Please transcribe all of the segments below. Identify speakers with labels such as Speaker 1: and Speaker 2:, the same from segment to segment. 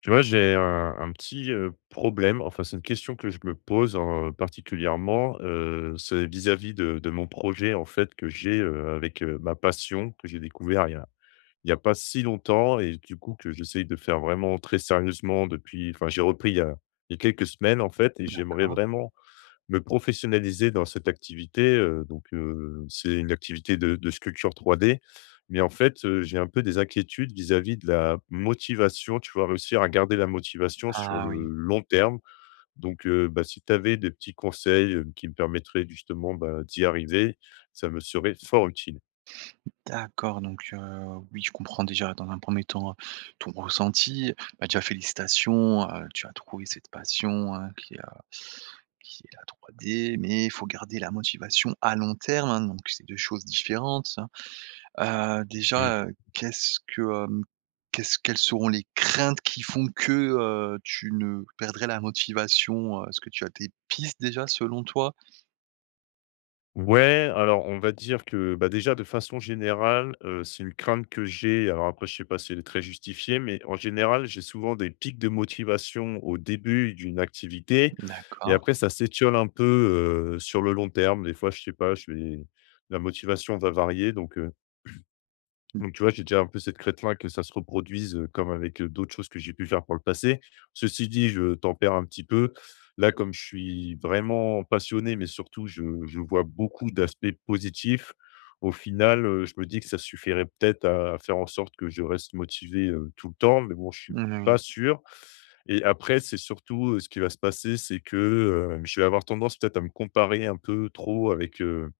Speaker 1: Tu vois, j'ai un petit problème, enfin c'est une question que je me pose particulièrement, c'est vis-à-vis de mon projet en fait que j'ai avec ma passion que j'ai découvert il y a pas si longtemps et du coup que j'essaye de faire vraiment très sérieusement depuis, enfin j'ai repris il y a quelques semaines en fait et j'aimerais
Speaker 2: D'accord.
Speaker 1: vraiment me professionnaliser dans cette activité, donc c'est une activité de sculpture 3D, mais en fait, j'ai un peu des inquiétudes vis-à-vis de la motivation, tu vois? Réussir à garder la motivation sur
Speaker 2: Ah oui,
Speaker 1: le long terme, donc bah, si tu avais des petits conseils, qui me permettraient justement, bah, d'y arriver, ça me serait fort utile.
Speaker 2: d'accord, donc heu, oui, je comprends déjà dans un premier temps, ton ressenti. Bah, déjà félicitations, tu as trouvé cette passion, hein, qui est la 3D, mais il faut garder la motivation à long terme, hein, donc c'est 2 choses différentes, hein.
Speaker 1: Mmh.
Speaker 2: Déjà, qu'est-ce quelles seront les craintes qui font que, tu ne perdrais la motivation, heu? Est-ce que tu as des pistes déjà selon toi?
Speaker 1: Ouais, alors on va dire que, bah, déjà de façon générale, c'est une crainte que j'ai. Alors après, je sais pas si elle est très justifiée, mais en général, j'ai souvent des pics de motivation au début d'une activité et
Speaker 2: D'accord.
Speaker 1: après ça s'étiole un peu, sur le long terme. Des fois, je sais pas, je vais la motivation va varier donc tu vois, j'ai déjà un peu cette crête-là que ça se reproduise, comme avec, d'autres choses que j'ai pu faire pour le passé. Ceci dit, je tempère un petit peu. Là, comme je suis vraiment passionné, mais surtout je vois beaucoup d'aspects positifs, au final, je me dis que ça suffirait peut-être à faire en sorte que je reste motivé, tout le temps, mais bon, je suis
Speaker 2: Mmh, oui,
Speaker 1: pas sûr. Et après, c'est surtout, ce qui va se passer, c'est que, je vais avoir tendance peut-être à me comparer un peu trop avec,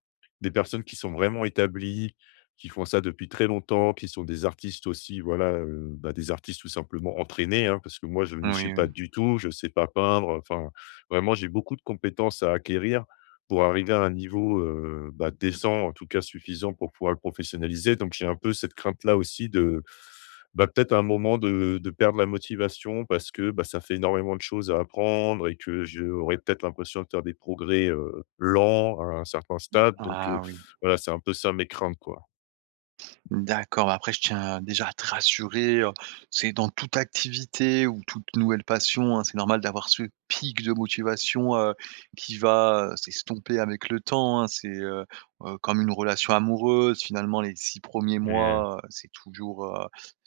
Speaker 1: des personnes qui sont vraiment établies, qui font ça depuis très longtemps, qui sont des artistes aussi, voilà, bah, des artistes tout simplement entraînés, hein, parce que moi, je ne le suis
Speaker 2: oui,
Speaker 1: pas
Speaker 2: oui.
Speaker 1: du tout, je ne sais pas peindre, enfin, vraiment, j'ai beaucoup de compétences à acquérir pour arriver à un niveau, bah, décent, en tout cas suffisant pour pouvoir le professionnaliser. Donc j'ai un peu cette crainte-là aussi de bah, peut-être un moment de perdre la motivation parce que, bah, ça fait énormément de choses à apprendre et que j'aurais peut-être l'impression de faire des progrès, lents à un certain stade donc
Speaker 2: Ah oui.
Speaker 1: voilà, c'est un peu ça mes craintes, quoi.
Speaker 2: D'accord. Bah, après, je tiens déjà à te rassurer, c'est dans toute activité ou toute nouvelle passion, hein, c'est normal d'avoir ce pic de motivation, qui va, s'estomper avec le temps, hein. Comme une relation amoureuse, finalement, les six premiers
Speaker 1: Mmh.
Speaker 2: mois, c'est toujours,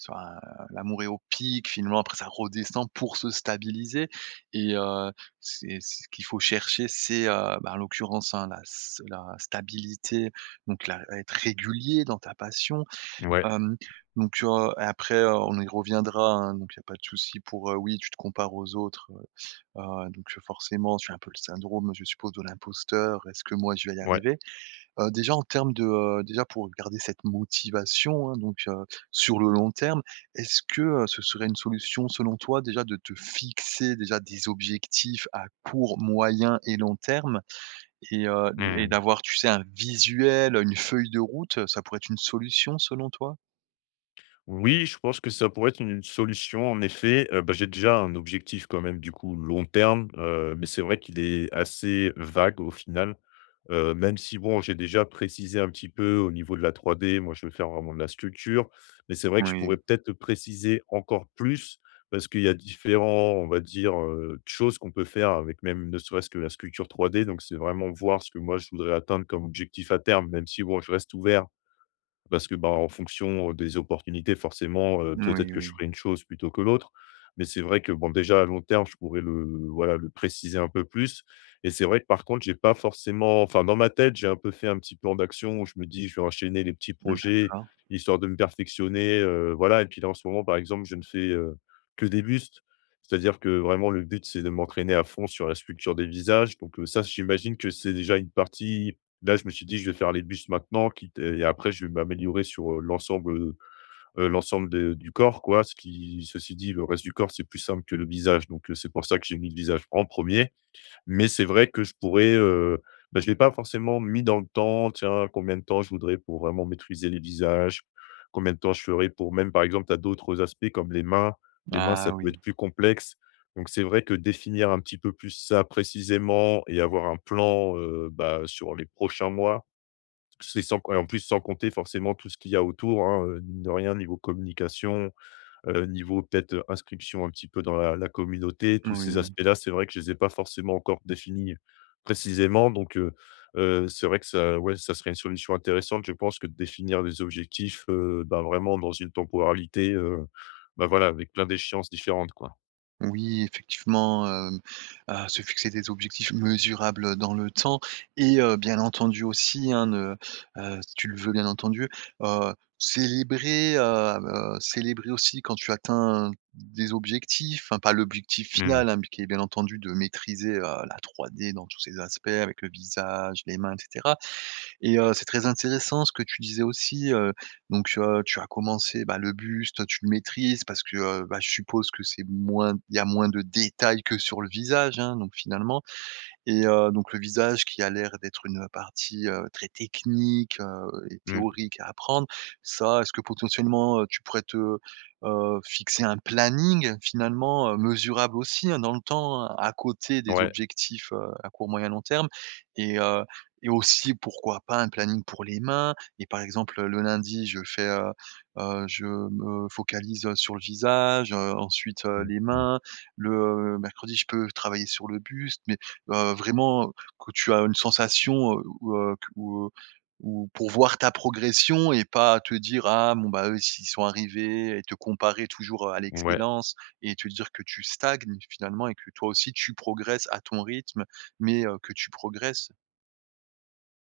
Speaker 2: enfin, l'amour est au pic, finalement, après ça redescend pour se stabiliser et c'est ce qu'il faut chercher, c'est, bah, en l'occurrence, hein, la stabilité, donc la être régulier dans ta passion.
Speaker 1: Ouais,
Speaker 2: Hem, donc Après, on y reviendra, hein, donc il y a pas de souci pour, oui, tu te compares aux autres, forcément, tu as un peu le syndrome, je suppose, de l'imposteur. Est-ce que moi, je vais y
Speaker 1: ouais.
Speaker 2: arriver? Déjà en termes de, déjà pour garder cette motivation, hein, sur le long terme, est-ce que, ce serait une solution selon toi déjà de te fixer déjà des objectifs à court, moyen et long terme et
Speaker 1: Mmh.
Speaker 2: d'avoir, tu sais, un visuel, une feuille de route, ça pourrait être une solution selon toi?
Speaker 1: Oui, je pense que ça pourrait être une solution en effet, bah, j'ai déjà un objectif quand même du coup long terme, mais c'est vrai qu'il est assez vague au final. Même si bon, j'ai déjà précisé un petit peu au niveau de la 3D, moi je veux faire vraiment de la sculpture, mais c'est vrai que je
Speaker 2: Oui,
Speaker 1: pourrais peut-être le préciser encore plus parce qu'il y a différents, on va dire, choses qu'on peut faire avec même ne serait-ce que la sculpture 3D, donc c'est vraiment voir ce que moi je voudrais atteindre comme objectif à terme, même si bon, je reste ouvert parce que, bah, en fonction des opportunités, forcément, peut-être
Speaker 2: Oui,
Speaker 1: que je
Speaker 2: oui,
Speaker 1: ferai une chose plutôt que l'autre. Mais c'est vrai que, bon, déjà à long terme, je pourrais le voilà, le préciser un peu plus et c'est vrai que par contre, j'ai pas forcément enfin, dans ma tête, j'ai un peu fait un petit plan d'action où je me dis: «Je vais enchaîner les petits
Speaker 2: mmh,
Speaker 1: projets
Speaker 2: d'accord.
Speaker 1: histoire de me perfectionner», voilà et puis là, en ce moment, par exemple, je ne fais, que des bustes. C'est-à-dire que vraiment le but, c'est de m'entraîner à fond sur la sculpture des visages donc ça, j'imagine que c'est déjà une partie. Là, je me suis dit: «Je vais faire les bustes maintenant, quitte et après je vais m'améliorer sur, l'ensemble, l'ensemble de du corps, quoi». Ce qui ceci dit, le reste du corps, c'est plus simple que le visage, donc c'est pour ça que j'ai mis le visage en premier. Mais c'est vrai que je pourrais, bah, je l'ai pas forcément mis dans le temps. Tiens, combien de temps je voudrais pour vraiment maîtriser les visages? Combien de temps je ferais pour même, par exemple, tu as d'autres aspects comme les mains. Les mains, ça
Speaker 2: Ah
Speaker 1: peut
Speaker 2: oui,
Speaker 1: être plus complexe. Donc c'est vrai que définir un petit peu plus ça précisément et avoir un plan, bah, sur les prochains mois c'est sans et en plus sans compter forcément tout ce qu'il y a autour, hein, mine de rien niveau communication, niveau peut-être, inscription un petit peu dans la communauté, tous ces
Speaker 2: oui,
Speaker 1: aspects-là, c'est vrai que je les ai pas forcément encore définis précisément donc c'est vrai que ça ouais, ça serait une solution intéressante, je pense que de définir des objectifs, bah, vraiment dans une temporalité, bah, voilà, avec plein d'échéances différentes, quoi.
Speaker 2: oui, Effectivement, se fixer des objectifs mesurables, dans le temps et bien entendu aussi, hein, ne si tu le veux, bien entendu, célébrer, célébrer aussi quand tu atteins des objectifs, enfin pas l'objectif
Speaker 1: Mmh.
Speaker 2: final, hein, mais qui est bien entendu de maîtriser, la 3D dans tous ses aspects avec le visage, les mains etc. Et c'est très intéressant ce que tu disais aussi, tu as commencé, bah, le buste, tu le maîtrises parce que, bah, je suppose que c'est moins il y a moins de détails que sur le visage, hein, donc finalement et donc le visage qui a l'air d'être une partie, très technique, et
Speaker 1: Mmh.
Speaker 2: théorique à apprendre. Ça, est-ce que potentiellement, tu pourrais te, fixer un planning finalement, mesurable aussi, hein, dans le temps, hein, à côté des
Speaker 1: Ouais.
Speaker 2: objectifs, à court, moyen, long terme et heu et aussi pourquoi pas un planning pour les mains et par exemple, le lundi je fais, je me focalise sur le visage, ensuite,
Speaker 1: Mmh
Speaker 2: les
Speaker 1: mh.
Speaker 2: mains. Le mercredi je peux travailler sur le buste, mais vraiment, que tu as une sensation, où pour voir ta progression et pas te dire: «Ah bon, bah, eux, s'ils sont arrivés» et te comparer toujours à
Speaker 1: Ouais.
Speaker 2: l'excellence et te dire que tu stagnes finalement et que toi aussi tu progresses à ton rythme, mais, que tu progresses.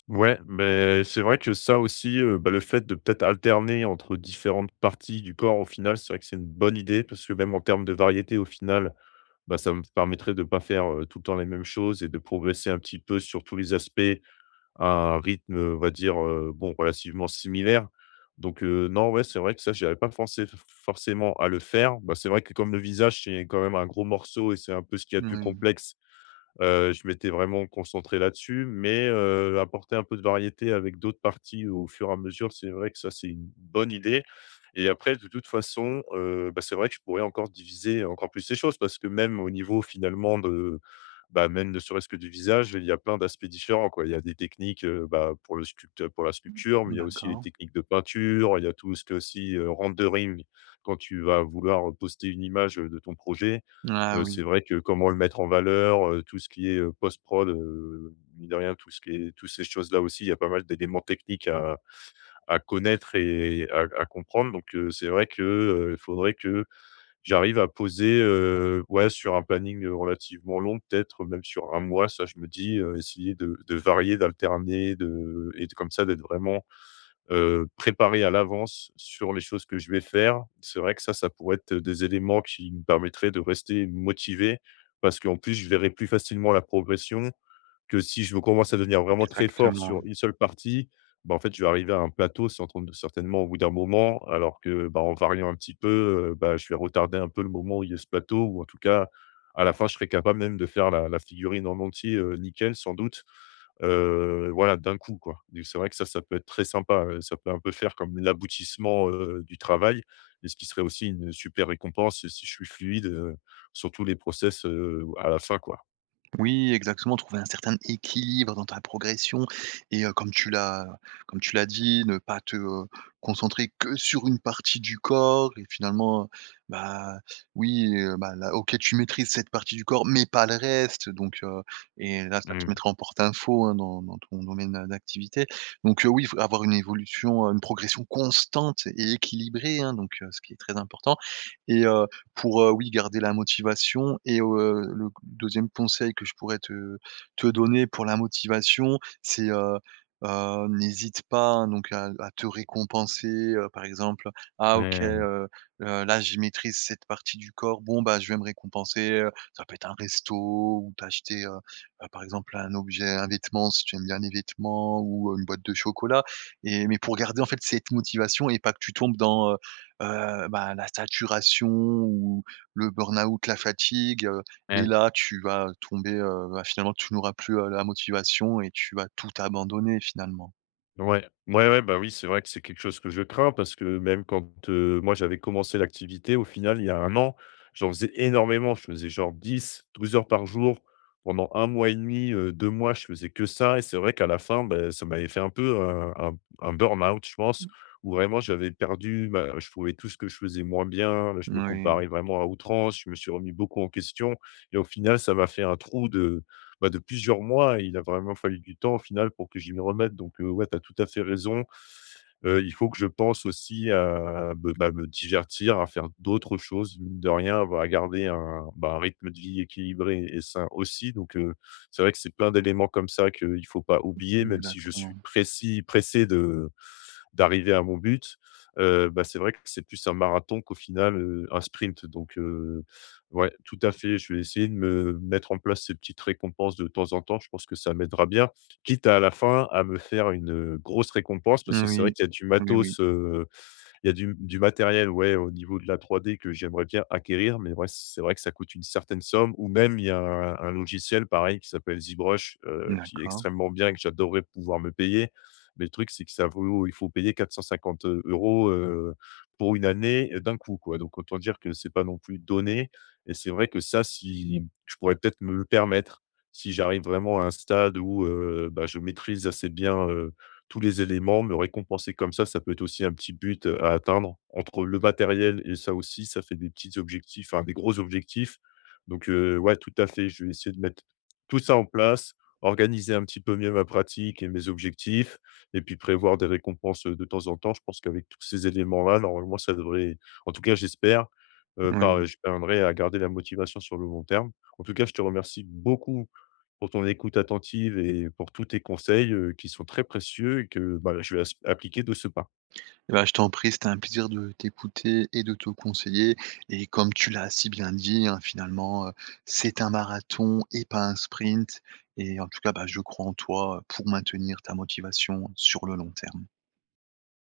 Speaker 1: Ouais, mais c'est vrai que ça aussi, bah, le fait de peut-être alterner entre différentes parties du corps, au final, c'est vrai que c'est une bonne idée parce que même en termes de variété, au final, bah, ça me permettrait de ne pas faire, tout le temps les mêmes choses et de progresser un petit peu sur tous les aspects à un rythme, on va dire, bon, relativement similaire. Donc, non, ouais, c'est vrai que ça, j'y avais pas pensé f forcément à le faire. Bah, c'est vrai que comme le visage, c'est quand même un gros morceau et c'est un peu ce qu'il y a de plus
Speaker 2: Oui
Speaker 1: complexe. Je m'étais vraiment concentré là-dessus, mais apporter un peu de variété avec d'autres parties au fur et à mesure, c'est vrai que ça, c'est une bonne idée et après de toute façon, bah, c'est vrai que je pourrais encore diviser encore plus les choses parce que même au niveau finalement de bah, même ne serait-ce que du visage, il y a plein d'aspects différents, quoi. Il y a des techniques, bah, pour le sculpte pour la sculpture, mais il y a aussi les
Speaker 2: d'accord.
Speaker 1: techniques de peinture, il y a tout ce qui est aussi, rendering quand tu vas vouloir poster une image, de ton projet.
Speaker 2: Ah oui,
Speaker 1: C'est vrai que comment le mettre en valeur, tout ce qui est, post-prod, mine de rien, tout ce qui est toutes ces choses-là aussi, il y a pas mal d'éléments techniques à connaître et à comprendre. Donc, c'est vrai que, il faudrait que j'arrive à poser, ouais, sur un planning, relativement long, peut-être même sur un mois, ça je me dis, essayer de varier, d'alterner, de et de comme ça, d'être vraiment préparer à l'avance sur les choses que je vais faire. C'est vrai que ça pourrait être des éléments qui me permettraient de rester motivé parce qu'en plus, je verrai plus facilement la progression que si je commence à devenir vraiment très fort
Speaker 2: exactement,
Speaker 1: sur
Speaker 2: ouais.
Speaker 1: une seule partie, bah, en fait, je vais arriver à un plateau certainement au bout d'un moment alors que, bah, en variant un petit peu, bah, je vais retarder un peu le moment où il y a ce plateau ou en tout cas, à la fin, je serais capable même de faire la figurine en entier, nickel sans doute. Voilà, d'un coup, quoi. Et c'est vrai que ça peut être très sympa, ça peut un peu faire comme l'aboutissement, du travail et ce qui serait aussi une super récompense si je suis fluide, sur tous les process, à la fin, quoi.
Speaker 2: Oui, exactement, trouver un certain équilibre dans ta progression et comme tu l'as dit, ne pas te, concentrer que sur une partie du corps et finalement, bah, oui, bah, là, OK, tu maîtrises cette partie du corps, mais pas le reste donc et là, ça te
Speaker 1: Mmh.
Speaker 2: mettra en porte info, hein, dans ton domaine, d'activité oui, faut avoir une évolution, une progression constante et équilibrée, hein, ce qui est très important et pour, oui, garder la motivation et le deuxième conseil que je pourrais te donner pour la motivation, n'hésite pas, hein, donc à te récompenser, par exemple: «Ah OK,
Speaker 1: Ouais,
Speaker 2: là, je maîtrise cette partie du corps, bon, bah, je vais me récompenser», ça peut être un resto ou t'acheter, par exemple, un objet, un vêtement si tu aimes bien les vêtements ou, une boîte de chocolat et mais pour garder, en fait, cette motivation et pas que tu tombes dans, bah, la saturation ou le burn-out, la fatigue, et
Speaker 1: ouais.
Speaker 2: là, tu vas tomber, bah, finalement, tu n'auras plus, la motivation et tu vas tout abandonner finalement.
Speaker 1: Ouais, ouais, ouais, bah, oui, c'est vrai que c'est quelque chose que je crains parce que même quand, moi j'avais commencé l'activité, au final, il y a un an, j'en faisais énormément. Je faisais genre 10, 12 heures par jour pendant un mois et demi, 2 mois, je faisais que ça et c'est vrai qu'à la fin, bah, ça m'avait fait un peu un burn-out, je pense, où vraiment j'avais perdu ma je trouvais tout ce que je faisais moins bien, je me
Speaker 2: Oui,
Speaker 1: comparais vraiment à outrance, je me suis remis beaucoup en question et au final, ça m'a fait un trou de bah, de plusieurs mois et il a vraiment fallu du temps au final pour que j'y m'y remette donc ouais, tu as tout à fait raison. Il faut que je pense aussi à me bah, me divertir, à faire d'autres choses, mine de rien, bah, à garder un bah, un rythme de vie équilibré et sain aussi donc c'est vrai que c'est plein d'éléments comme ça qu'il ne faut pas oublier, même si je suis
Speaker 2: exactement.
Speaker 1: précis pressé de d'arriver à mon but, bah, c'est vrai que c'est plus un marathon qu'au final, un sprint donc ouais, tout à fait, je vais essayer de me mettre en place ces petites récompenses de temps en temps. Je pense que ça m'aidera bien, quitte à la fin à me faire une, grosse récompense parce que c'est vrai
Speaker 2: Oui.
Speaker 1: qu'il y a du
Speaker 2: Oui, oui.
Speaker 1: matos, il y a du matériel, ouais, au niveau de la 3D que j'aimerais bien acquérir, mais ouais, c'est vrai que ça coûte une certaine somme ou même il y a un logiciel pareil qui s'appelle ZBrush, qui est
Speaker 2: D'accord.
Speaker 1: extrêmement bien et que j'adorerais pouvoir me payer. Mais le truc, c'est que ça vaut il faut payer 450 € pour une année, d'un coup, quoi. Donc autant dire que c'est pas non plus donné et c'est vrai que ça, si je pourrais peut-être me le permettre, si j'arrive vraiment à un stade où, bah, je maîtrise assez bien, tous les éléments, me récompenser comme ça peut être aussi un petit but, à atteindre. Entre le matériel et ça aussi, ça fait des petits objectifs, enfin des gros objectifs. Donc, ouais, tout à fait, je vais essayer de mettre tout ça en place, organiser un petit peu mieux ma pratique et mes objectifs et puis prévoir des récompenses, de temps en temps. Je pense qu'avec tous ces éléments-là, normalement, ça devrait en tout cas, j'espère,
Speaker 2: Oui.
Speaker 1: par je parviendrai à garder la motivation sur le long terme. En tout cas, je te remercie beaucoup pour ton écoute attentive et pour tous tes conseils, qui sont très précieux et que, bah, je vais as appliquer de ce pas.
Speaker 2: Eh ben je t'en prie, c'était un plaisir de t'écouter et de te conseiller et comme tu l'as si bien dit, hein, finalement, c'est un marathon et pas un sprint et en tout cas, bah, je crois en toi, pour maintenir ta motivation sur le long terme.